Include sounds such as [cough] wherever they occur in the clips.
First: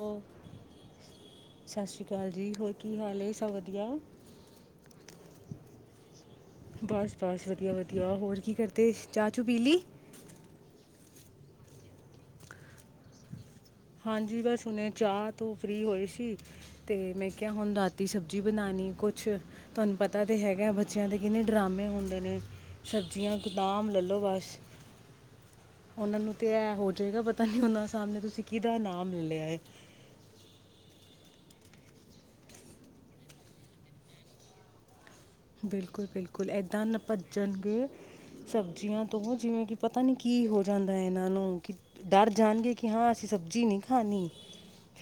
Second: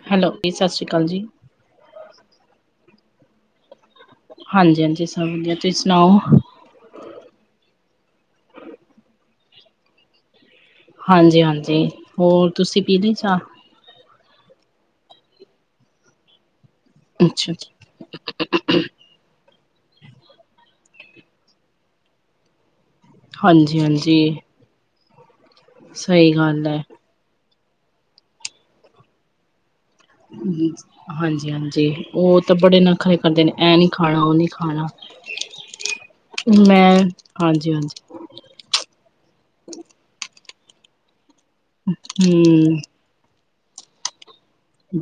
ਓ hello ਜੀ ਸਤਿ ਸ਼੍ਰੀ ਅਕਾਲ ਜੀ ਸਤਿ ਸ਼੍ਰੀ ਅਕਾਲ ਜੀ ਹੋਰ ਕੀ ਹਾਲ ਸਭ ਵਧੀਆ ਹਾਂਜੀ ਹਾਂਜੀ ਸਭ ਵਧੀਆ ਤੁਸੀਂ ਸੁਣਾਓ ਬਸ -ਬਸ ਵਧੀਆ- ਵਧੀਆ ਹੋਰ ਕੀ ਕਰਦੇ ਚਾਹ ਚੂ ਪੀ ਲਈ ਹਾਂਜੀ- ਹਾਂਜੀ ਹੋਰ ਤੁਸੀਂ ਪੀ ਲਈ ਚਾਹ ਹਾਂਜੀ ਬਸ ਹੁਣੇ ਚਾਹ ਤੋਂ ਫਰੀ ਹੋਏ ਸੀ। ਤੇ ਮੈਂ ਕਿਹਾ ਅੱਛਾ ਜੀ ਹੁਣ ਰਾਤੀ ਸਬਜ਼ੀ ਬਣਾਉਣੀ ਕੋਈ ਕੁਛ ਤੁਹਾਨੂੰ ਪਤਾ ਤਾਂ ਹੈਗਾ ਬੱਚਿਆਂ ਦੇ ਕਿੰਨੇ ਡਰਾਮੇ ਹੁੰਦੇ ਨੇ ਸਬਜ਼ੀਆਂ ਗਦਾਮ ਲੈ ਹਾਂਜੀ-ਹਾਂਜੀ ਲਓ ਬਸ ਉਹਨਾਂ ਸਹੀ ਨੂੰ ਤਾਂ ਗੱਲ ਐ ਹੈ ਹੋ ਜਾਏਗਾ ਪਤਾ ਨਹੀਂ ਉਹਨਾਂ ਸਾਹਮਣੇ ਤੁਸੀਂ ਕਿਦਾ ਨਾਮ ਲੈ ਲਿਆ ਹੈ। ਹਾਂਜੀ -ਹਾਂਜੀ ਉਹ ਤਾਂ ਬੜੇ ਨਖਰੇ ਕਰਦੇ ਨੇ ਇਹ ਨੀ ਖਾਣਾ ਉਹ ਨੀ ਖਾਣਾ ਬਿਲਕੁਲ -ਬਿਲਕੁਲ ਏਦਾਂ ਮੈਂ ਨਾ ਭੱਜਣਗੇ ਹਾਂਜੀ-ਹਾਂਜੀ ਸਬਜ਼ੀਆਂ ਤੋਂ ਜਿਵੇਂ ਕਿ ਪਤਾ ਨੀ ਕੀ ਹੋ ਜਾਂਦਾ ਇਹਨਾਂ ਨੂੰ ਕਿ ਡਰ ਜਾਣਗੇ ਹਮ ਕਿ ਹਾਂ ਅਸੀਂ ਸਬਜ਼ੀ ਨਹੀਂ ਖਾਣੀ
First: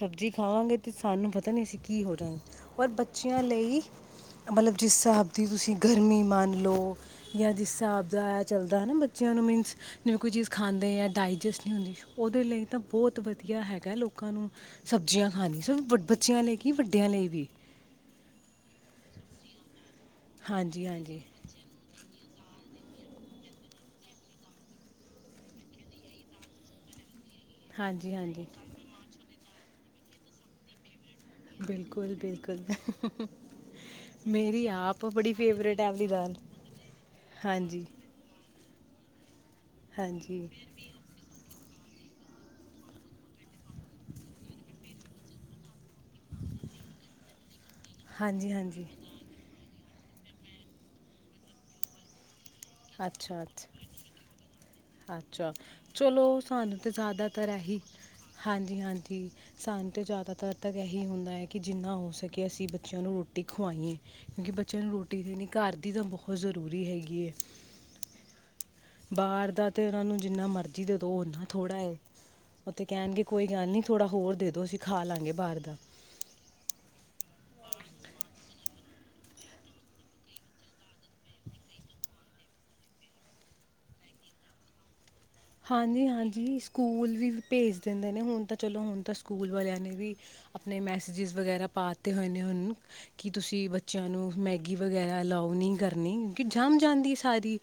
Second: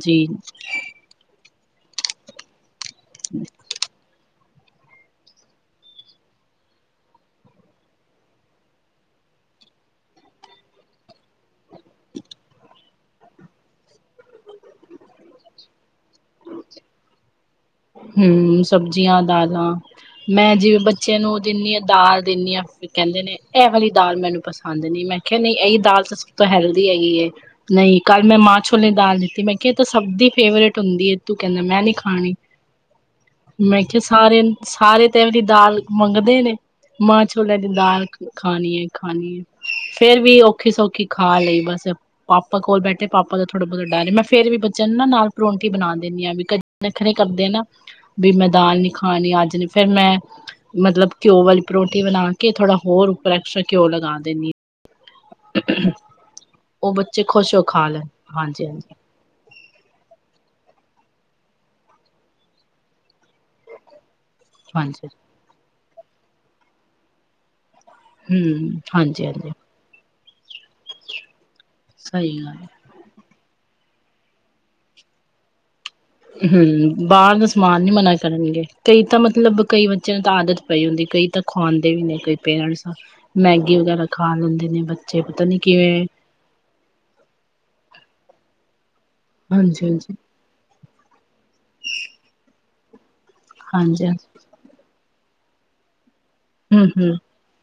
ਜੀ ਖਾਵਾਂਗੇ ਤੇ ਸਾਨੂੰ ਪਤਾ ਨਹੀਂ ਅਸੀਂ ਕੀ ਹੋ ਜਾਗੇ। ਔਰ ਬੱਚਿਆਂ ਲਈ ਮਤਲਬ ਜਿਸ ਹਿਸਾਬ ਦੀ ਤੁਸੀਂ ਗਰਮੀ ਮੰਨ ਲੋ ਯਾਂ ਜਿਸ ਸਾਬ ਦਾ ਐ ਚੱਲਦੈ ਨਾ ਬੱਚਿਆਂ ਨੂੰ ਮੀਨਸ ਜਿਵੇਂ ਕੋਈ ਚੀਜ਼ ਖਾਂਦੇ ਐਂ, ਡਾਇਜੈਸਟ ਹੁੰਦੀ। ਔਦੇ ਲਈ ਤਾਂ ਬੋਤ ਵਧੀਆ ਹੈਗੈ ਲੋਕਾਂ ਨੂੰ ਸਬਜ਼ੀਆਂ ਖਾਣੀ [unintelligible] ਬੱਚਿਆਂ ਲਈ ਕੀ, ਵੱਡਿਆਂ ਲਈ ਵੀ ਹੂੰ, ਸਬਜ਼ੀਆਂ, ਦਾਲਾਂ ਮੈਂ ਜਿਵੇਂ ਹਾਂਜੀ ਬੱਚੇ ਹਾਂਜੀ ਨੂੰ ਦਿੰਨੀ ਆਂ ਦਾਲ ਦਿੰਨੀ ਆਂ ਫਿਰ ਕੈਂਦੇ ਨੇ ਐ ਵਾਲੀ ਦਾਲ ਮੈਨੂੰ ਪਸੰਦ ਨੀ। ਮੈਂ ਕਿਆ ਨਈ ਐ ਈ ਦਾਲ ਤਾਂ ਸਭ ਤੋਂ ਹੈਲਦੀ ਹੈਗੀ ਏ। ਨਈ ਹਾਂਜੀ ਕੱਲ ਮੈਂ ਹਾਂਜੀ ਮਾਂ ਛੋ ਕੇ ਮੈਂ ਦਾਲ ਦਿੱਤੀ, ਮੈਂ ਕਿਆ ਏ ਤਾਂ ਸਭ ਦੀ ਫੇਵਰੇਟ ਹੁੰਦੀ ਏ। ਤੂੰ ਕਹਿੰਦਾ ਮੈਂ ਨੀ ਖਾਣੀ। ਬਿਲਕੁਲ-ਬਿਲਕੁਲ। ਮੈਂ ਕਿਆ ਸਾਰੇ ਨ ਸਾਰੇ ਤੇ ਐ ਵਾਲੀ ਫੇਵਰੇਟ ਦਾਲ ਹੈ ਵਾਲੀ ਦਾਲ ਮੰਗਦੇ ਨੇ ਮਾਂ ਛੋਲਿਆਂ ਦੀ ਹਾਂਜੀ ਦਾਲ। ਖਾਣੀ ਏ, ਖਾਣੀ ਏ। ਫੇਰ ਵੀ ਹਾਂਜੀ ਔਖੀ-ਸੌਖੀ ਖਾ ਲਈ ਬਸ ਪਾਪਾ ਕੋਲ ਬੈਠੇ, ਪਾਪਾ ਦਾ ਥੋੜਾ ਬੋਤਾ ਡਰ ਏ। ਮੈਂ ਫੇਰ ਵੀ ਬੱਚੇ ਨੂੰ ਨਾ ਨਾਲ ਪਰੋਂਠੀ ਬਣਾ ਦੇਂਣੀ ਆਂ ਬਿਕੋਸ ਨੱਖਰੇ ਕਰਦੇ ਨਾ ਬੀ ਮੈਂ ਹਾਂਜੀ ਦਾਲ ਹਾਂਜੀ ਨੀ ਖਾ ਣੀ ਅੱਜ ਨੀ। ਫੇਰ ਮੈਂ ਮਤਲਬ ਘਿਓ ਵਾਲੀ ਪਰੋਂਠੀ ਬਣਾ ਕੇ ਥੋੜਾ ਹੋਰ ਉਪਰ ਅੱਛਾ ਐਕਸਟਰਾ ਅੱਛਾ ਘਿਓ ਲਗਾ ਦੇਂਨੀ। ਅੱਛਾ ਚਲੋ ਸਾਨੂੰ ਤਾਂ ਉਹ ਬੱਚੇ ਜ਼ਿਆਦਾਤਰ ਖੁਸ਼ ਹੋ ਐਹੀ ਖਾ ਲੈਣ ਹਾਂਜੀ ਹਾਂਜੀ ਹਾਂਜੀ-ਹਾਂਜੀ। ਸਾਨੂੰ ਤੇ ਜ਼ਿਆਦਾਤਰ ਤਕ ਐਹੀ ਹੁੰਦਾ ਐ ਕਿ ਜਿੰਨਾ ਹੋ ਸਕੇ ਅਸੀਂ ਬੱਚਿਆਂ ਨੂੰ ਰੋਟੀ ਖਵਾਈਏ। ਕਿਉਂਕਿ ਬੱਚਿਆਂ ਨੂੰ ਹਾਂਜੀ ਰੋਟੀ ਦੇਣੀ ਘਰ ਦੀ ਤਾਂ ਬੋਹੋਤ ਜ਼ਰੂਰੀ ਹੈਗੀ ਏ। ਹੂੰ। ਬਾਰ ਦਾ ਤੇ ਏਨਾਂ ਨੂੰ ਜਿੰਨਾ ਮਰਜ਼ੀ ਦੇ ਦੋ ਔ ਔਨਾਂ ਥੋੜ੍ਹਾ ਏ ਸਹੀ ਗੱਲ ਹੈ। ਔ ਤੇ ਕੈਣਗੇ ਕੋਈ ਗੱਲ ਨੀ ਥੋੜ੍ਹਾ ਹੋਰ ਦੇ ਦੋ ਅਸੀ ਖਾ ਲਾਂਗੇ ਬਾਰ ਦਾ। ਹੂੰ, ਬਾਰ ਦਾ ਸਮਾਨ ਨੀ ਮਨਾ ਕਰਨਗੇ। ਕਈ ਤਾਂ ਮਤਲਬ ਕਈ ਬੱਚਿਆਂ ਨੂੰ ਤਾਂ ਆਦਤ ਪਈ ਹੁੰਦੀ ਕਈ ਤਾਂ ਖੁਆਂਦੇ ਵੀ ਨੇ ਕਈ ਪੇਰੈਂਟਸ। ਮੈਗੀ ਵਗੈਰਾ ਖਾ ਲੈਂਦੇ ਨੇ ਬੱਚੇ। ਪਤਾ ਨੀ ਕਿਵੇਂ ਹਾਂਜੀ, ਹਾਂਜੀ ਸਕੂਲ ਵੀ ਭੇਜ ਦਿੰਦੇ ਨੇ, ਹੁਣ ਤਾਂ ਚਲੋ ਹੁਣ ਤਾਂ ਸਕੂਲ ਵਾਲਿਆਂ ਹਾਂਜੀ ਨੇ ਹਾਂਜੀ ਵੀ ਆਪਣੇ ਮੈਸੇਜਿਸ ਵਗੈਰਾ ਪਾ ਤੇ ਹੋਏ ਨੇ ਹੁਣ ਕਿ ਤੁਸੀ ਹਾਂਜੀ ਹਾਂਜੀ ਬੱਚਿਆਂ ਨੂੰ ਮੈ ਗੀ ਵਗੈਰਾ ਅਲਾਉ ਨੀ ਕਰਨੀ ਕਿ ਜੰਮ ਹਮ ਜਾਂਦੀ ਏ ਹਮ ਸਾਰੀ।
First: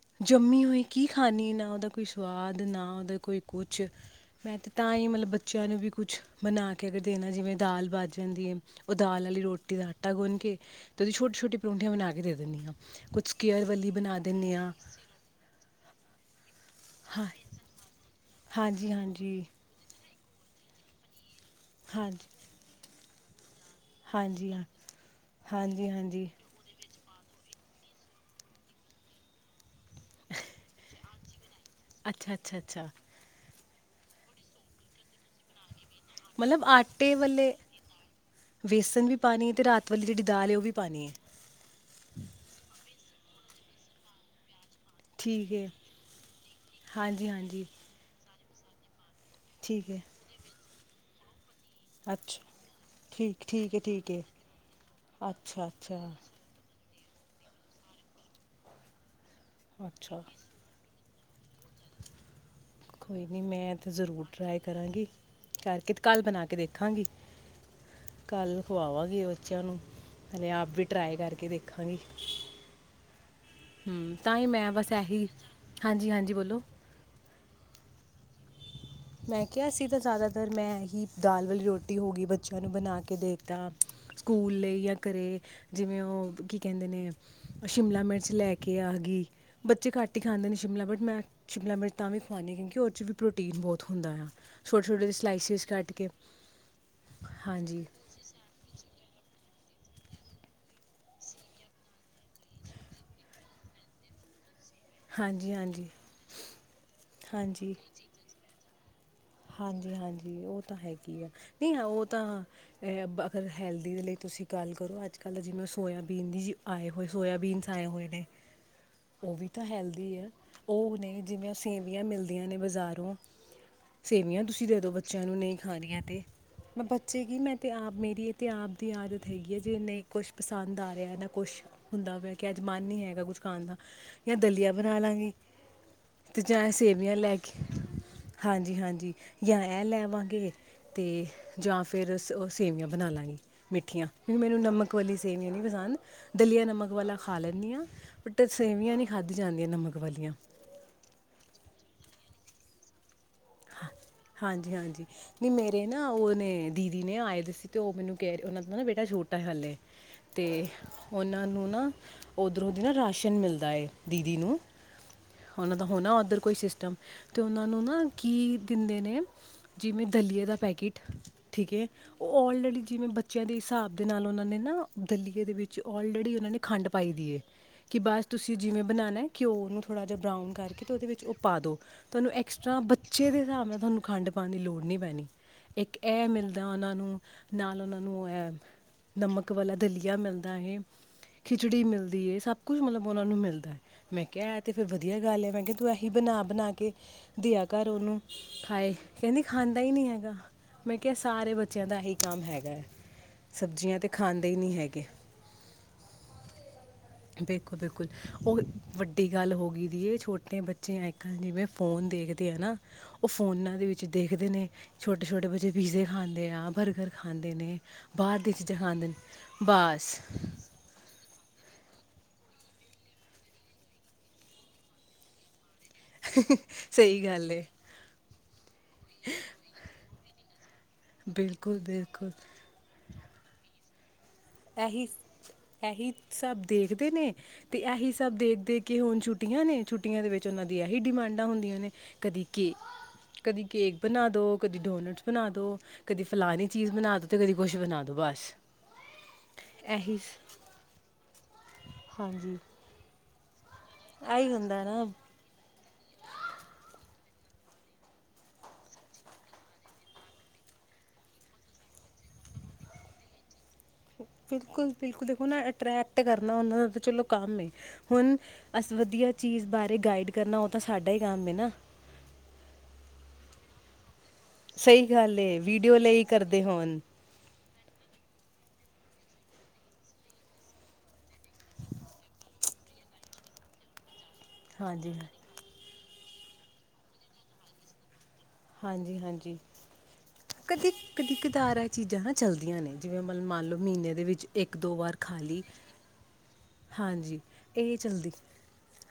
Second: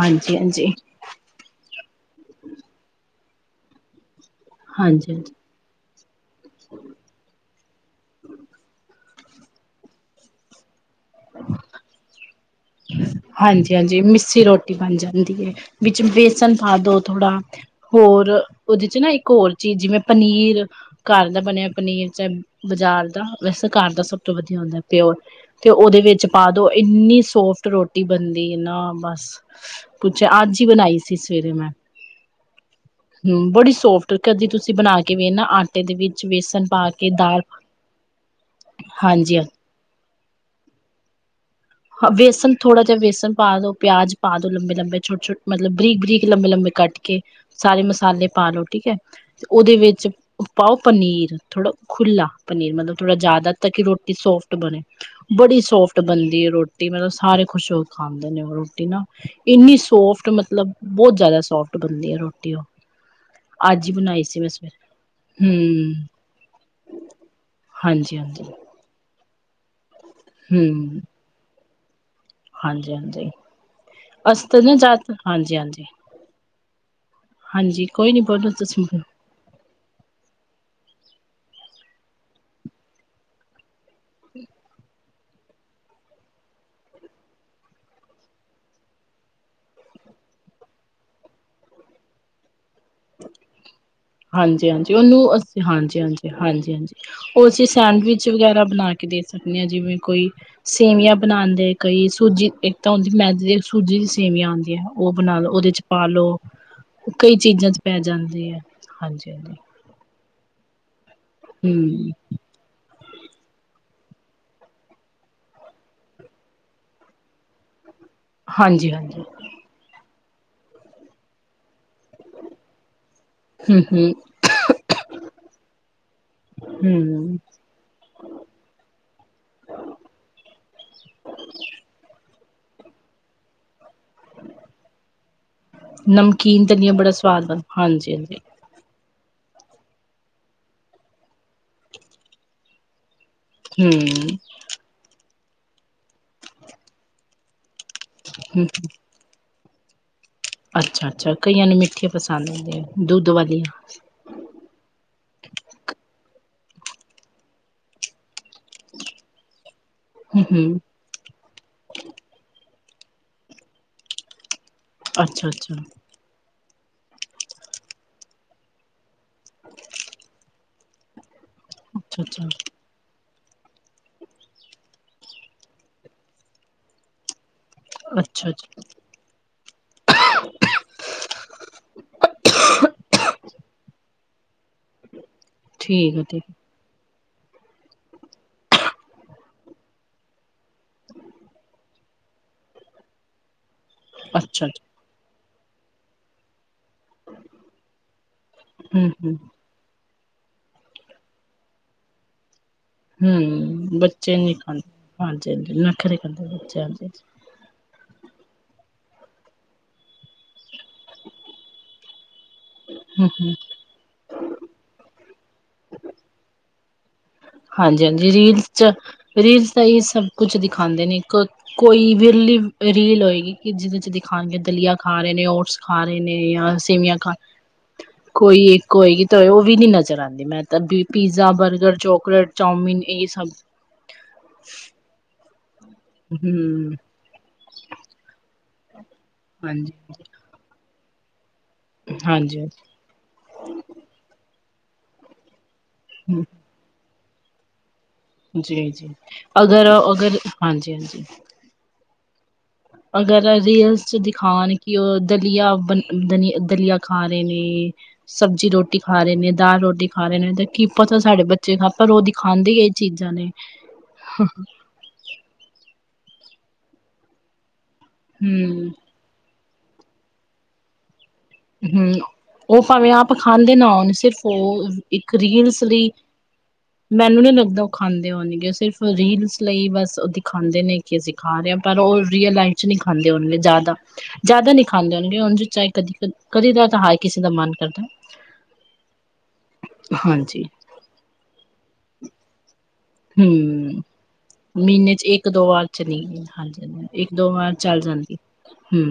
ਹਾਂਜੀ ਹਾਂਜੀ ਜੰਮੀ ਹੋਈ ਕੀ ਖਾਣੀ। ਨਾ ਔਦਾ ਕੋਈ ਸਵਾਦ, ਨਾ ਔਦਾ ਕੋਈ ਕੁਛ ਮੈਂ ਤ, ਤਾਂ ਈ ਹਾਂਜੀ ਹਾਂਜੀ ਮਤਲਬ ਬੱ ਚਿਆਂ ਨੂੰ ਵੀ ਕੁਛ ਬਣਾ ਕੇ ਅਗਰ ਦੇਣਾ ਏ ਜਿਵੇਂ ਦਾਲ ਬਚ ਜਾਂਦੀ ਏ ਔ ਦਾਲ ਆਲੀ ਰੋਟੀ ਦਾ ਆਟਾ ਗੁੰਨ ਕੇ ਤੇ ਔਦੀ ਛੋਟੀ-ਛੋਟੀ ਪਰੌਂਠਿਆਂ ਬਣਾ ਕੇ ਦੇ ਦਿੰਨੀ ਆਂ। ਹਾਂਜੀ-ਹਾਂਜੀ ਮਿੱਸੀ ਰੋਟੀ ਬਣ ਜਾਂਦੀ ਏ। ਵਿੱਚ ਬੇਸਨ ਪਾ ਦੋ ਹਾਂ ਥੋੜਾ, ਹੋਰ ਔਦੇ ਹਾਂਜੀ 'ਚ ਨਾ ਇੱਕ ਹਾਂਜੀ ਔਰ ਚੀ ਜਿਵੇਂ ਪਨੀਰ, ਘਰ ਦਾ ਬਣਿਆ ਪਨੀਰ ਹਾਂਜੀ ਚਾਏ ਬਜਾਰ ਦਾ ਵੈਸੇ ਘਾਰ ਦਾ ਸਭ ਤੋਂ ਹਾਂਜੀ ਵਧੀਆ ਹਾਂ, ਹੁੰਦੈ ਪਿਔਰ ਤੇ ਹਾਂਜੀ ਔਦੇ ਵਿੱਚ ਹਾਂਜੀ ਪਾ ਦੋ ਏਨੀਂ ਸੋ ਫਟ ਰੋਟੀ ਬਣਦੀ ਏ ਨਾ ਬਸ ਪੁੱਛੋ ਅੱਜ ਈ ਬਣਾਈ ਸੀ ਸਵੇਰੇ ਮੈਂ ਅੱਛਾ-ਅੱਛਾ-ਅੱਛਾ। ਹੂੰ, ਬੜੀ ਸੋਫਟ ਕਦੀ ਤੁਸੀ ਬਣਾ ਕੇ ਵੇਨਾ ਆਂਟੇ ਦੇ ਵੀ ਮਤਲਬ ਆਟੇ ਵਾਲੇ ਵੇਸਣ ਵੀ ਹਾਂਜੀ ਹਾਂ ਪਾਨੀ ਏ ਤੇ ਰਾਤ ਵਾਲੀ ਜੜੀ ਦਾਲ ਏ ਔ ਵੀ ਪਾਨੀ ਏ। ਹ ਵੇਸਨ ਥੋੜਾ ਜਿਆ ਵੇਸਨ ਪਾ ਦੋ, ਪਿਆਜ ਪਾ ਦੋ ਲੰਬੇ-ਲੰਬੇ ਠੀਕ ਛੋਟੇ-ਛੋਟੇਲ ਹੈ ਮਤਲਬ ਬਰੀਕ-ਬਰੀਕ ਲੰਬੇ-ਲੰਬੇ ਕੱਟ ਕੇ ਹਾਂਜੀ ਹਾਂਜੀ ਸਾਰੇ ਮਸਾਲੇ ਪਾ ਲੋ ਠੀਕ ਐ। ਤੇ ਔਦੇ ਠੀਕ ਹੈ ਵਿੱਚ ਪਾਔ ਪਨੀਰ ਥੋੜਾ ਖੁੱਲਾ ਅੱਛਾ ਪਨੀਰ ਮਤਲਬ ਥੋੜਾ ਠੀਕ ਜਿਆਦਾ ਠੀਕ ਹੈ ਤਾਕਿ ਠੀਕ ਰੋਟੀ ਹੈ ਸੋਫਟ ਬਣੇ। ਬੜੀ ਅੱਛਾ ਸੋਫਟ ਅੱਛਾ ਬਣਦੀ ਏ ਰੋ ਟੀ ਮਤਲਬ ਸਾਰੇ ਖੁਸ਼ ਹੋ ਕੇ ਖਾਂਦੇ ਨੇ ਉਹ ਰੋਟੀ ਨਾ, ਇੰਨੀ ਅੱਛਾ ਸੋਫਟ ਮਤਲਬ ਬੋਤ ਜ਼ਿਆਦਾ ਸੋਫਟ ਬਣਦੀ ਏ ਰੋਟੀ ਔ। ਕੋਈ ਨੀ ਮੈਂ ਤ ਜ਼ਰੂਰ ਟਰਾਈ ਕਰਾਂਗੀ ਕਰਕੇ ਕੱਲ੍ਹ ਬਣਾ ਕੇ ਦੇਖਾਂਗੀ। ਹਾਂਜੀ-ਹਾਂਜੀ। ਕੱਲ ਖਵਾਵਾਂਗੀ ਬੱਚਿਆਂ ਨੂੰ, ਨਲੇ ਆਪ ਵੀ ਟਰਾਈ ਕਰਕੇ ਦੇਖਾਂਗੀ। ਹਾਂਜੀ-ਹਾਂਜੀ। ਹੂੰ, ਤਾਂ ਈ ਮੈਂ ਬਸ ਐਹੀ, ਹਾਂਜੀ ਹਾਂਜੀ-ਹਾਂਜੀ ਬੋਲੋ। ਹਾਂਜੀ ਕੋਈ ਨੀ-ਕੋਈ ਨੀ ਤੁਸੀ ਮੈਂ ਕਿਆ ਸੀ ਤਾਂ ਜ਼ਿਆਦਾਤਰ ਮੈਂ ਐ ਹੀ ਦਾਲ ਵਾਲੀ ਰੋਟੀ ਹੋ ਗਈ ਬੱਚਿਆਂ ਨੂੰ ਬਣਾ ਕੇ ਦੇ ਤਾ ਸਕੂਲ ਲਈ ਜਾਂ ਘੇ ਜਿਵੇਂ ਉਹ ਕੀ ਕਹਿੰਦੇ ਨੇ ਸ਼ਿਮਲਾ ਮਿਰਚ ਲੈ ਕੇ ਆ ਗਈ ਬੱਚੇ ਘੱਟ ਹੀ ਖਾਂਦੇ ਨੇ ਸ਼ਿਮਲਾ ਬਟ ਮੈਂ ਸ਼ਿਮਲਾ ਮਿਰਚ ਤਾਂ ਵੀ ਖਵਾਉਂ ਹਾਂ ਕਿਉਂਕਿ ਉਹਦੇ ਵੀ ਪ੍ਰੋਟੀਨ ਬਹੁਤ ਹੁੰਦਾ ਆ ਹਾਂਜੀ ਛੋਟੇ ਹਾਂਜੀ ਛੋਟੇ ਜਿਹੇ ਉਹਨੂੰ ਅ ਸਲਾਈਸਿਸ ਕੱਟ ਹਾਂਜੀ ਕੇ ਹਾਂਜੀ ਹਾਂਜੀ ਹਾਂਜੀ ਉਹਸੀ ਹਾਂਜੀ ਸੈਂਡਵਿਚ [unintelligible] ਵਗੈਰਾ ਬਣਾ ਕੇ ਦੇ ਸਕਦੇ ਹਾਂ ਜਿਵੇਂ ਕੋਈ ਸੇਵੀਆਂ ਬਣਾਉਂਦੇ ਕਈ ਸੂਜੀ ਇੱਕ ਤਾਂ ਹੁੰਦੀ ਮੈਦੀ ਦੀ ਸੂਜੀ ਦੀ ਸੇਵੀਆਂ ਆਉਂਦੀਆਂ ਉਹ ਬਣਾ ਲੋ ਹਾਂਜੀ ਉਹਦੇ ਚ ਹਾਂਜੀ ਪਾਲੋ ਕਈ ਚੀਜ਼ਾਂ ਹਾਂਜੀ ਚ ਪੈ ਜਾਂਦੀ ਹੈ ਹਾਂਜੀ ਹਾਂਜੀ ਹਾਂਜੀ ਉਹ ਤਾਂ ਹੈਗੀ ਆ ਨਹੀਂ ਹਾਂ ਉਹ ਹਮ ਤਾਂ ਅਗਰ ਹੈਲਦੀ ਦੇ ਲਈ ਤੁਸੀਂ ਗੱਲ ਕਰੋ ਅੱਜ ਕੱਲ੍ਹ ਜਿਵੇਂ ਸੋਇਆਬੀਨ ਦੀ ਜੀ ਆਏ ਹੋਏ ਸੋਇਆਬੀਨਸ ਆਏ ਹੋਏ ਨੇ ਹਾਂਜੀ ਹਾਂਜੀ ਉਹ ਵੀ ਤਾਂ ਹੈਲਦੀ ਆ ਉਹ ਨੇ ਜਿਵੇਂ ਸੇਵੀਆਂ ਮਿਲਦੀਆਂ ਨੇ ਬਜ਼ਾਰੋਂ ਹਮ-ਹਮ ਹਮ ਸੇਵੀਆਂ ਤੁਸੀਂ ਦੇ ਦੋ ਬੱਚਿਆਂ ਨੂੰ ਨਹੀਂ ਖਾ ਰਆਂ ਤੇ ਮੈਂ ਬੱਚੇ ਹਮ ਹਮ ਕੀ ਮੈਂ ਅਤੇ ਆਪ ਮੇਰੀ ਇਹ ਤਾਂ ਆਪ ਦੀ ਆਦਤ ਹੈਗੀ ਹੈ ਜੇ ਨਹੀਂ ਕੁਛ ਪਸੰਦ ਆ ਰਿਹਾ ਨਾ ਕੁਛ ਹੁੰਦਾ ਹੋਇ ਕਿ ਅੱਜ ਮਨ ਨਹੀਂ ਹੈਗਾ ਕੁਝ ਖਾਣ ਦਾ ਜਾਂ ਦਲੀਆ ਬਣਾ ਲਾਂਗੀ ਅਤੇ ਨਮਕੀਨ ਜਾਂ ਧਨੀਆ ਬੜਾ ਸਵਾਦ ਵ ਹਾਂਜੀ ਹਾਂ ਜੀ ਹਾਂਜੀ ਜਾਂ ਇਹ ਲੈਵਾਂਗੇ ਤੇ ਜਾਂ ਫਿਰ ਸੇਵੀਆਂ ਬਣਾ ਲਵਾਂਗੇ ਮਿੱਠੀਆਂ ਕਿਉਂਕਿ ਹਮ ਮੈਨੂੰ ਨਮਕ ਵਾਲੀਆਂ ਸੇਵੀਆਂ ਨਹੀਂ ਪਸੰਦ ਦਲੀਆਂ ਨਮਕ ਵਾਲਾ ਖਾ ਲੈਂਦੀ ਹਾਂ। ਤੇ ਸੇਵੀਆਂ ਨਹੀਂ ਖਾਧੀ ਜਾਂਦੀਆਂ ਨਮਕ ਵਾਲੀਆਂ ਅੱਛਾ-ਅੱਛਾ ਕਈਆਂ ਨੂੰ ਮਿੱਠੇ ਪਸੰਦ ਹੁੰਦਿਆ ਦੁੱਧ ਵਾਲੀਆਂ ਹਾਂਜੀ-ਹਾਂਜੀ। ਨ ਮੇਰੇ ਨਾ ਉਹਨੇ ਦੀਦੀ ਨੇ ਆਏ ਸੀ ਤੇ ਉਹ ਮੈਨੂੰ ਕਹਿ ਉਹਨਾਂ ਦਾ ਨਾ ਬੇਟਾ ਛੋਟਾ ਹਾਲੇ ਤੇ ਹਮ-ਹਮ ਉਹਨਾਂ ਨੂੰ ਨਾ ਉਧਰੋਂ ਦੀ ਨਾ ਰਾਸ਼ਨ ਮਿਲਦਾ ਹੈ ਦੀਦੀ ਨੂੰ ਉਹਨਾਂ ਅੱਛਾ-ਅੱਛਾ ਦਾ ਹੋਣਾ ਉੱਧਰ ਕੋਈ ਸਿਸਟਮ ਤੇ ਉਹਨਾਂ ਨੂੰ ਨਾ ਕੀ ਦਿੰਦੇ ਨੇ ਜਿਵੇਂ ਦਲੀਏ ਦਾ ਪੈਕਿਟ ਠੀਕ ਹੈ ਉਹ ਅੱਛਾ-ਅੱਛਾ, ਆਲਰੇਡੀ ਜਿਵੇਂ ਬੱਚਿਆਂ ਦੇ ਹਿਸਾਬ ਦੇ ਨਾਲ ਉਹਨਾਂ ਨੇ ਨਾ ਦਲੀਏ ਦੇ ਵਿੱਚ ਲਰੇਡੀ ਉਹਨਾਂ ਨੇ ਖੰਡ ਪਾਈ ਦੀ ਹੈ ਕਿ ਬਸ ਅੱਛਾ ਤੁਸੀਂ ਜੀ, ਜਿਵੇਂ ਬਣਾਉਣਾ ਹੈ ਘਿਓ ਨੂੰ ਥੋੜ੍ਹਾ ਜਿਹਾ ਬਰਾਊਨ ਕਰਕੇ ਅਤੇ ਉਹਦੇ ਵਿੱਚ ਉਹ ਪਾ ਦਿਉ ਤੁਹਾਨੂੰ ਐਕਸਟਰਾ ਬ ਜਿਹਦੇ ਹਿਸਾਬ ਨਾਲ ਤੁਹਾਨੂੰ ਖੰਡ ਪਾਉਣ ਦੀ ਲੋੜ ਨਹੀਂ ਪੈਣੀ ਇੱਕ ਠੀਕ ਹੈ ਇਹ ਠੀਕ ਹੈ, ਮਿਲਦਾ ਉਹਨਾਂ ਨੂੰ ਨਾਲ ਉਹਨਾਂ ਨੂੰ ਹੈ ਨਮਕ ਵਾਲਾ ਦਲੀਆ ਮਿਲਦਾ ਹੈ ਖਿਚੜੀ ਮਿਲਦੀ ਹੈ ਸਭ ਕੁਛ ਮਤਲਬ ਉਹਨਾਂ ਨੂੰ ਮਿਲਦਾ ਹੈ ਮੈਂ ਕਿਹਾ ਅੱਛਾ ਤੇ ਫਿਰ ਜੀ, ਵਧੀਆ ਗੱਲ ਹੈ ਮੈਂ ਕਿਹਾ ਤੂੰ ਐਸੀ ਬਣਾ ਬਣਾ ਕੇ ਘਰ ਉਹਨੂੰ ਖਾਏ ਹੂੰ-ਹੂੰ। ਕਹਿੰਦੀ ਖਾਂਦਾ ਹੀ ਨਹੀਂ ਹੈਗਾ ਮੈਂ ਕਿਹਾ ਸਾਰੇ ਬੱਚਿਆਂ ਦਾ ਇਹੀ ਕੰਮ ਹੈਗਾ ਹੈ ਹਮ ਸਬਜ਼ੀਆਂ ਤਾਂ ਬੱਚੇ ਨੀ ਹੀ ਨਹੀਂ ਖਾਂਦੇ ਹੈਗੇ ਹਾਂਜੀ ਹੰਜੀ ਨਖਰੇ ਖਾਂਦੇ ਬ ਬਿਲਕੁਲ ਬਿਲਕੁਲ ਉਹ ਵੱਡੀ ਗੱਲ ਹੋ ਗਈ ਦੀ ਇਹ ਛੋਟੇ ਬੱਚੇ ਅੱਜ ਕੱਲ੍ਹ ਜਿਵੇਂ ਫੋਨ ਹੈ ਨਾ ਉਹ ਹੂੰ-ਹੂੰ, ਫੋਨਾਂ ਦੇ ਵਿੱਚ ਦੇਖਦੇ ਨੇ ਛੋਟੇ ਛੋਟੇ ਬੱਚੇ ਪੀਜ਼ੇ ਖਾਂਦੇ ਆ ਬਰਗਰ ਖਾਂਦੇ ਨੇ ਹਾਂਜੀ-ਹਾਂਜੀ, ਬਾਹਰ ਦੀਆਂ ਰੀਲਸ ਚੀਜ਼ਾਂ ਖਾਂਦੇ ਨੇ ਬੱਸ ਖਾਂਦੇ ਨੇ ਇੱਕ ਕੋਈ ਵਿਰਲੀ ਰੀਲ ਹੋਏਗੀ ਕਿ ਜਿਹਦੇ ਚ ਦਿਖਾਣਗੇ ਦਲੀਆ ਖਾ ਰਹੇ ਨੇ ਓਟਸ ਖਾ ਰਹੇ ਨੇ ਜਾਂ ਸੇਵੀਆਂ ਸਹੀ ਖਾ ਗੱਲ ਏ ਕੋਈ ਇੱਕ ਹੋਏਗੀ ਤਾਂ ਉਹ ਵੀ ਨੀ ਨਜ਼ਰ ਆਉਂਦੀ ਮੈਂ ਤਾਂ ਪੀਜ਼ਾ ਬਿਲਕੁਲ ਬਰਗਰ ਚ ਬਿਲਕੁਲ ਚਾਮਨ ਇਹ ਸਭ ਇਹੀ ਇਹੀ ਸਭ ਹੂੰ, ਦੇਖਦੇ ਨੇ ਤੇ ਇਹੀ ਸਭ ਦੇਖਦੇ ਕਿ ਹੁਣ ਛੁੱ ਛੁੱਟੀਆਂ ਨੇ ਛੁੱਟੀਆਂ ਦੇ ਹਾਂਜੀ-ਹਾਂਜੀ, ਵਿੱਚ ਉਹਨਾਂ ਦੀ ਇਹੀ ਡਿਮਾਂਡਾਂ ਹੁੰਦੀਆਂ ਨੇ ਕਦੀ ਕੇ ਹਾਂਜੀ-ਹਾਂਜੀ। ਕਦੀ ਕੇਕ ਬਣਾ ਦੋ ਕਦੀ ਡੋਨਟਸ ਬਣਾ ਦੋ ਕਦੀ ਫਲਾਨੀ ਚੀਜ਼ ਬਣਾ ਦੋ ਤੇ ਕਦੀ ਕੁਛ ਬਣਾ ਦੋ ਬਸ ਜੀ ਜੀ ਅਗਰ ਇਹੀ ਅਗਰ ਹਾਂਜੀ ਹਾਂਜੀ ਹਾਂਜੀ ਅਗਰ ਰੀਲਸ ਚ ਇਹੀ ਦਿਖਾਨ ਹੁੰਦਾ ਕਿ ਨਾ ਉਹ ਦਲੀਆ ਉਬਲ ਦਲੀਆ, ਦਲੀਆ ਖਾ ਰਹੇ ਨੇ ਸਬਜ਼ੀ ਰੋਟੀ ਖਾ ਰਹੇ ਨੇ ਦਾਲ ਰੋਟੀ ਖਾ ਰਹੇ ਨੇਦਾ ਕੀ ਪਤਾ ਸਾਡੇ ਬੱਚੇ ਖਾ ਪਰਾਂ ਰੋ ਖਾਂਦੇ ਇਹ ਚੀਜ਼ਾਂ ਨੇ ਬਿਲਕੁਲ ਬਿਲਕੁਲ ਦੇਖੋ ਨਾ ਅਟਰ੍ਰੈਕਟ ਕਰਨਾ ਉਹਨਾਂ ਦਾ ਤਾਂ ਚਲੋ ਕੰਮ ਏ ਹੁਣ ਹੂੰ ਅਸ ਵਧੀਆ ਚੀਜ਼ ਬਾਰੇ ਗਾਈਡ ਕਰਨਾ ਉਹ ਤਾਂ ਸਾਡਾ ਹੀ ਕੰਮ ਹੈ ਨਾ ਹੂ ਉਹ ਭਾਵੇਂ ਆਪ ਖਾਂਦੇ ਨਾ ਹੋਣ ਸਿਰਫ ਉਹ ਸਹੀ ਇੱਕ ਗੱਲ ਏ ਰੀਲਸ ਵੀਡੀਓ ਲਈ ਕਰਦੇ ਹੋਣ। ਮੈਨੂੰ ਨਹੀਂ ਲੱਗਦਾ ਉਹ ਖਾਂਦੇ ਹੋਣਗੇ ਉਹ ਸਿਰਫ ਰੀਲਸ ਲਈ ਬਸ ਉਹ ਦਿਖਾਉਂਦੇ ਨੇ ਅਸੀਂ ਖਾ ਰਹੇ ਹਾਂ ਪਰ ਉਹ ਰੀਅਲ ਲਾਈਫ ਚ ਨਹੀਂ ਖਾਂਦੇ ਹੋਣਗੇ ਜ਼ਿਆਦਾ ਜ਼ਿਆਦਾ ਨਹੀਂ ਹਾਂਜੀ। ਖਾਂਦੇ ਹੋਣਗੇ ਚਾਹੇ ਕਦੀ- ਕਦੀ ਦਾ ਤਾਂ ਹਰ ਕਿਸੇ ਦਾ ਮਨ ਕਰਦਾ ਹਾਂਜੀ- ਹਾਂਜੀ ਹਾਂਜੀ ਕਦੀ ਕਦਾਰ ਆ ਚੀਜ਼ਾਂ ਨਾ ਚੱਲਦੀਆਂ ਨੇ ਜਿਵੇਂ ਮੰਨ ਲਓ ਹੂੰ ਮਹੀਨੇ ਦੇ ਵਿੱਚ ਇੱਕ ਦੋ ਮਹੀਨੇ ਵਾਰ ਖਾਲੀ ਚ ਹਾਂਜੀ ਹਾਂਜੀ ਇੱਕ ਦੋ ਵਾਰ ਚੱਲ ਜਾਂਦੀ ਹੈ ਹੂ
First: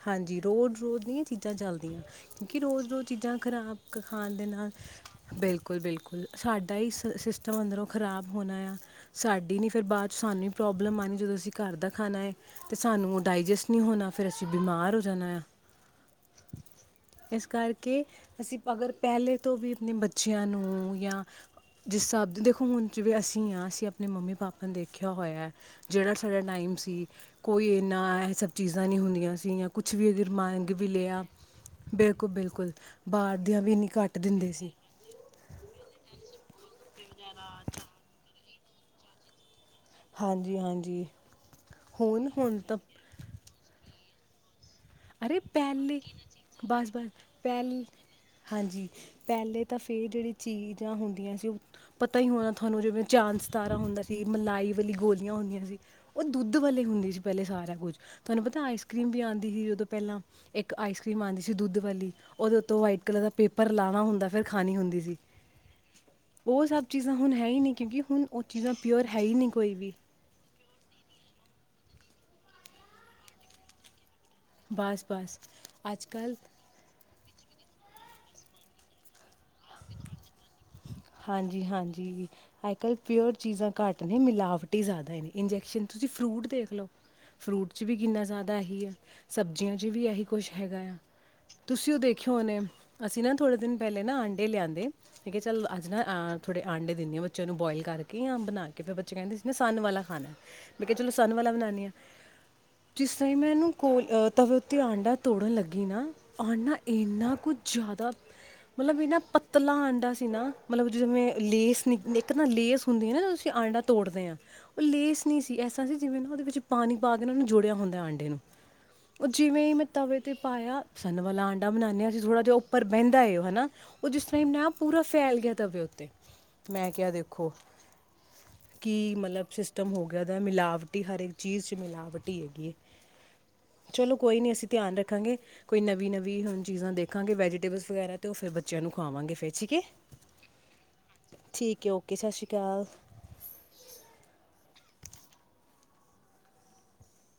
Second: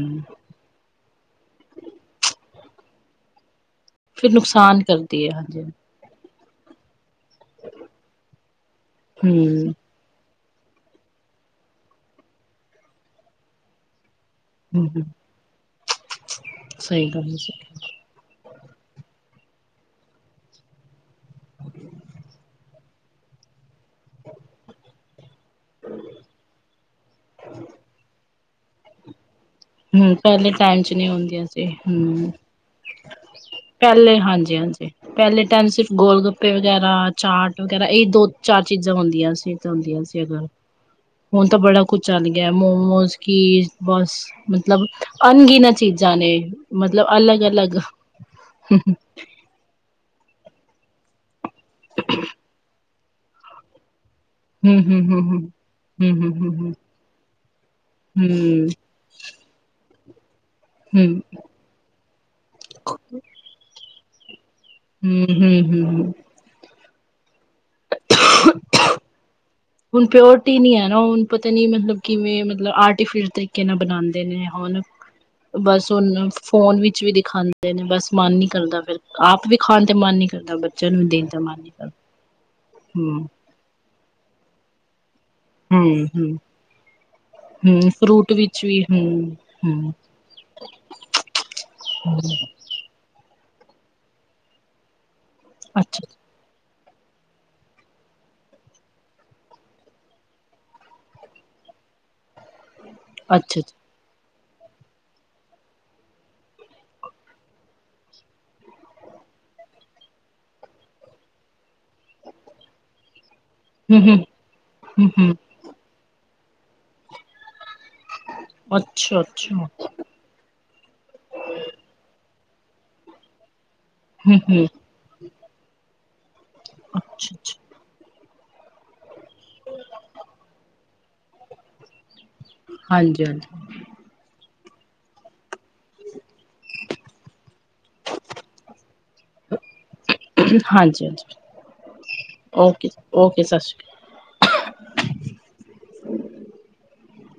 ਰੋਜ਼- ਰੋਜ਼ ਨਹੀਂ ਚੀਜ਼ਾਂ ਚੱਲਦੀਆਂ ਕਿਉਂਕਿ ਰੋਜ਼- ਰੋਜ਼ ਚੀਜ਼ਾਂ ਖਰਾਬ ਫਿਰ ਖਾਣ ਦੇ ਨਾਲ ਨੁਕਸਾਨ ਕਰਦੀ ਹੈ ਹਾਂਜੀ ਬਿਲਕੁਲ- ਬਿਲਕੁਲ ਸਾਡਾ ਹੀ ਸਿਸਟਮ ਅੰਦਰੋਂ ਖ਼ਰਾਬ ਹੋਣਾ ਆ ਸਾਡੀ ਨਹੀਂ ਹੂੰ ਫਿਰ ਬਾਅਦ 'ਚ ਸਾਨੂੰ ਪ੍ਰੋਬਲਮ ਆਉਣੀ ਜਦੋਂ ਅਸੀਂ ਘਰ ਦਾ ਖਾਣਾ ਹੈ ਤਾਂ ਸਾਨੂੰ ਉਹ ਡਾਇਜੈਸਟ ਨਹੀਂ ਹੋਣਾ ਫਿਰ ਅਸੀਂ ਬਿਮਾਰ ਹੋ ਹੂੰ ਜਾਣਾ ਆ ਸਹੀ ਗੱਲ ਇਸ ਹੈ, ਕਰਕੇ ਕੇ ਅਸੀਂ ਅਗਰ ਪਹਿਲੇ ਤੋਂ ਵੀ ਆਪਣੇ ਬੱਚਿਆਂ ਨੂੰ ਜਾਂ ਜਿਸ ਹਿਸਾਬ ਦੇ ਦੇਖੋ ਹੁਣ ਜਿਵੇਂ ਅਸੀਂ ਹਾਂ ਅਸੀਂ ਆਪਣੇ ਮੰਮੀ ਪਾਪਾ ਨੇ ਦੇਖਿਆ ਹੋਇਆ ਜਿਹੜਾ ਸਾਡਾ ਟਾਈਮ ਸੀ। ਕੋਈ ਇੰਨਾ ਇਹ ਸਭ ਚੀਜ਼ਾਂ ਨਹੀਂ ਹੁੰਦੀਆਂ ਸੀਗੀਆਂ। ਕੁਛ ਵੀ ਹੂੰ ਅਗਰ ਪਹਿਲੇ ਮੰਗ ਟਾਈਮ ਵੀ ਚ ਨਹੀਂ ਲਿਆ ਹੁੰਦੀਆਂ ਸੀ ਹੂੰ ਬਿਲਕੁਲ- ਬਿਲਕੁਲ ਬਾਹਰ ਦੀਆਂ ਵੀ ਇੰਨੀ ਘੱਟ ਪਹਿਲੇ ਦਿੰਦੇ ਹਾਂਜੀ ਸੀ। ਹਾਂਜੀ ਪਹਿਲੇ ਟਾਈਮ ਸਿਰਫ ਗੋਲ ਗੱਪੇ ਵਗੈਰਾ ਚਾਟ ਵਗੈਰਾ ਇਹ ਦੋ ਚਾਰ ਚੀਜ਼ਾਂ ਹੁੰਦੀਆਂ ਸੀ। ਹੁੰਦੀਆਂ ਸੀ ਇਹ ਗੱਲ ਹਾਂਜੀ ਹਾਂਜੀ ਹੁਣ ਤਾਂ ਬੜਾ ਕੁਛ ਚੱਲ ਹੁਣ ਗਿਆ ਹੁਣ ਤਾਂ ਮੋਮੋਸ ਕੀ ਬਸ ਮਤਲਬ ਅਰੇ ਅਣਗਿਨਾਂ ਪਹਿਲੇ ਚੀਜ਼ਾਂ ਨੇ ਬਸ ਬਸ ਮਤਲਬ ਅਲੱਗ- ਅਲੱਗ ਪਹਿਲ ਹੂ ਹਾਂਜੀ ਪਹਿਲੇ ਤਾਂ ਫਿਰ ਜਿਹੜੀ ਚੀਜ਼ਾਂ ਹੁੰਦੀਆਂ ਸੀ ਉਹ ਪਤਾ ਹੀ ਹੋਣਾ ਤੁਹਾਨੂੰ ਜਿਵੇਂ ਚਾਂਦ ਸਤਾਰਾ ਹੁੰਦਾ ਸੀ। ਮਲਾਈ ਹਮ ਵਾਲੀ ਹਮ ਹਮ ਗੋਲੀਆਂ ਹਮ ਹੁੰਦੀਆਂ ਸੀ ਉਹ ਹਮ ਹਮ ਹਮ ਦੁੱਧ ਵਾਲੇ ਹੁੰਦੇ ਸੀ ਪਹਿਲੇ ਸਾਰਾ ਕੁੱਝ ਤੁਹਾਨੂੰ ਪਤਾ ਆਈਸ ਕਰ੍ਰੀਮ ਵੀ ਆਉਂਦੀ ਸੀ ਉਦੋਂ ਪਹਿਲਾਂ ਇੱਕ ਆਈਸ ਹਮ ਹਮ ਕਰ੍ਰੀਮ ਆਉਂਦੀ ਸੀ। ਦੁੱਧ ਵਾਲੀ ਉਹਦੇ ਉੱਤੋਂ ਵਾਈਟ ਕਲਰ ਦਾ ਪੇਪਰ ਲਾਵਾ ਹੁੰਦਾ ਫਿਰ ਖਾਣੀ ਹੁੰਦੀ ਸੀ। ਹਮ ਹਮ ਉਹ ਸਭ ਚੀਜ਼ਾਂ ਹੁਣ ਹੈ ਹੀ ਨਹੀਂ ਕਿਉਂਕਿ ਹੁਣ ਉਹ ਚੀਜ਼ਾਂ ਪਿਓਰ ਹੈ ਹੀ ਨਹੀਂ ਕੋਈ ਵੀ ਹੁਣ ਪ੍ਰਓਰਟੀ ਨਹੀਂ ਹੈ ਨਾ ਹੁਣ ਪਤਾ ਨੀ ਮਤਲਬ ਕਿਵੇਂ ਮਤਲਬ ਆਰਟੀਫਿਸ਼ਲ ਤਰੀਕੇ ਨਾਲ ਬਣਾਉਂਦੇ ਨੇ ਹੁਣ ਬਸ ਬਸ ਬਸ ਅੱਜ ਉਹਨ ਕੱਲ੍ਹ ਫੋਨ ਵਿੱਚ ਵੀ ਦਿਖਾਉਦੇ ਦੇ ਨੇ ਬਸ ਮਨ ਨੀ ਕਰਦਾ ਫਿਰ ਆਪ ਵੀ ਖਾਣ ਤੇ ਮਨ ਨੀ ਕਰਦਾ ਬੱਚਿਆਂ ਨੂੰ ਵੀ ਦੇਣ ਤੇ ਮਨ ਨੀ ਕਰਦਾ ਹੂ,,, ਅੱਜ ਕੱਲ ਹੂੰ ਪਿਓਰ ਚੀਜ਼ਾਂ ਘੱਟ ਨੇ ਮਿਲਾਵਟ ਹੀ ਜ਼ਿਆਦਾ ਨੇ ਇੰਜੈਕਸ਼ਨ ਹੂੰ ਤੁਸੀਂ ਹੂੰ ਫਰੂਟ ਦੇਖ ਲਓ ਫਰੂਟ 'ਚ ਹੂੰ ਵੀ ਕਿੰਨਾ ਫਰੂਟ ਜ਼ਿਆਦਾ ਵਿੱਚ ਵੀ ਇਹੀ ਆ ਹੂੰ ਸਬਜ਼ੀਆਂ 'ਚ ਹੂੰ ਵੀ ਇਹੀ ਕੁਛ ਹੈਗਾ ਆ ਤੁਸੀਂ ਉਹ ਦੇਖਿਆ ਹੋਣਾ ਅਸੀਂ ਨਾ ਥੋੜੇ ਦਿਨ ਪਹਿਲੇ ਨਾ ਆਂਡੇ ਲਿਆਂਦੇ ਠੀਕ ਹੈ ਚੱਲ ਅੱਜ ਨਾ ਅੱਛਾ ਥੋੜੇ ਆਂਡੇ ਦੇਦੀ ਹਾ ਬਚਾਇਆ ਨੂੰ ਬੋਇਲ ਕਰਕੇ ਜਾਂ ਆ ਬਣਾ ਕੇ ਫਿਰ ਬੱਚੇ ਕਹਿੰਦੇ ਸੀ ਨਾ ਸਨ ਵਾਲਾ ਖਾਣਾ ਮੈਂ ਕਿਹਾ ਚਲੋ ਸਨ ਵਾਲਾ ਬਣਾਉਂਦੀ ਹਾਂ ਜਿਸ ਤਰ੍ਹਾਂ ਅੱਛਾ ਮੈਨੂੰ ਕੋਲ ਤਵੇ ਉੱਤੇ ਆਂਡਾ ਤੋੜਨ ਲੱਗੀ ਨਾ ਆਂਡਾ ਇੰਨਾ ਕੁਝ ਜ਼ਿਆਦਾ ਮਤਲਬ ਇਹਨਾ ਪਤਲਾ ਆਂਡਾ ਸੀ ਨਾ ਮਤਲਬ ਜਿਵੇਂ ਲੇਸ ਨ ਇੱਕ ਨਾ ਲੇਸ ਹੁੰਦੀ ਹੈ ਨਾ ਆਂਡਾ ਹੂੰ ਹੂੰ ਤੋੜਦੇ ਹਾਂ ਉਹ ਹੂੰ ਲੇਸ ਹੂੰ ਨਹੀਂ ਸੀ ਐਸਾ ਅਵੇ ਸੀਨਾ ਜਿਵੇਂ ਨਾ ਉਹਦੇ ਵਿੱਚ ਪਾਣੀ ਪਾ ਕੇ ਉਹਨਾਂ ਨੂੰ ਜੁੜਿਆ ਹੁੰਦਾ ਆਂਡੇ ਨੂੰ ਅੱਛਾ ਉਹ ਅੱਛਾ ਜਿਵੇਂ ਮੈਂ ਹੂੰ ਤਵੇ ਤੇ ਪਾਇਆ ਸਨ ਵਾਲਾ ਆਂਡਾ ਬਣਾਉਦੇ ਹਾਂ ਅਸੀਂ ਥੋੜਾ ਜਿਹਾ ਉੱਪਰ ਬਹਿੰਦਾ ਹੈ ਹਨਾ ਉਹ ਜਿਸ ਤਰਮ ਹੂੰ ਮੈਂ ਪੂਰਾ ਫੈਲ ਗਿਆ ਤਵੇੇ ਉੱਤੇ ਮੈਂ ਕਿਹਾ ਅੱਛਾ ਦੇਖੋ ਅੱਛਾ ਕੀ ਮਤਲਬ ਸਿਸਟਮ ਹੋ ਗਿਆ ਉਹਦਾ ਮਿਲਾਵਟੀ ਹਰ ਇੱਕ ਚੀਜ਼ 'ਚ ਮਿਲਾਵਟੀ ਟੀ ਹੈ ਗਈ ਹਾਂਜੀ ਹਾਂਜੀ ਚਲੋ ਕੋਈ ਨੀ ਅਸੀਂ ਧਿਆਨ ਰੱਖਾਂਗੇ ਕੋਈ ਨਵੀਂ ਨਵੀ ਹੁਣ ਚੀਜ਼ਾਂ ਦੇਖਾਂਗੇ ਵੈਜੀਟੇਬਲ ਵਗੈਰਾ ਤੇ ਉਹ ਫਿਰ ਬੱਚਿਆਂ ਨੂੰ ਖਾਵਾਂਗੇ ਫਿਰ ਠੀਕ ਹੈ। ਹਾਂਜੀ ਹਾਂਜੀ ਠੀਕ ਹੈ ਓਕੇ ਸਤਿ ਸ੍ਰੀ ਅਕਾਲ ਓਕੇ ਓਕੇ ਸਤਿ ਸ੍ਰੀ ਅਕਾਲ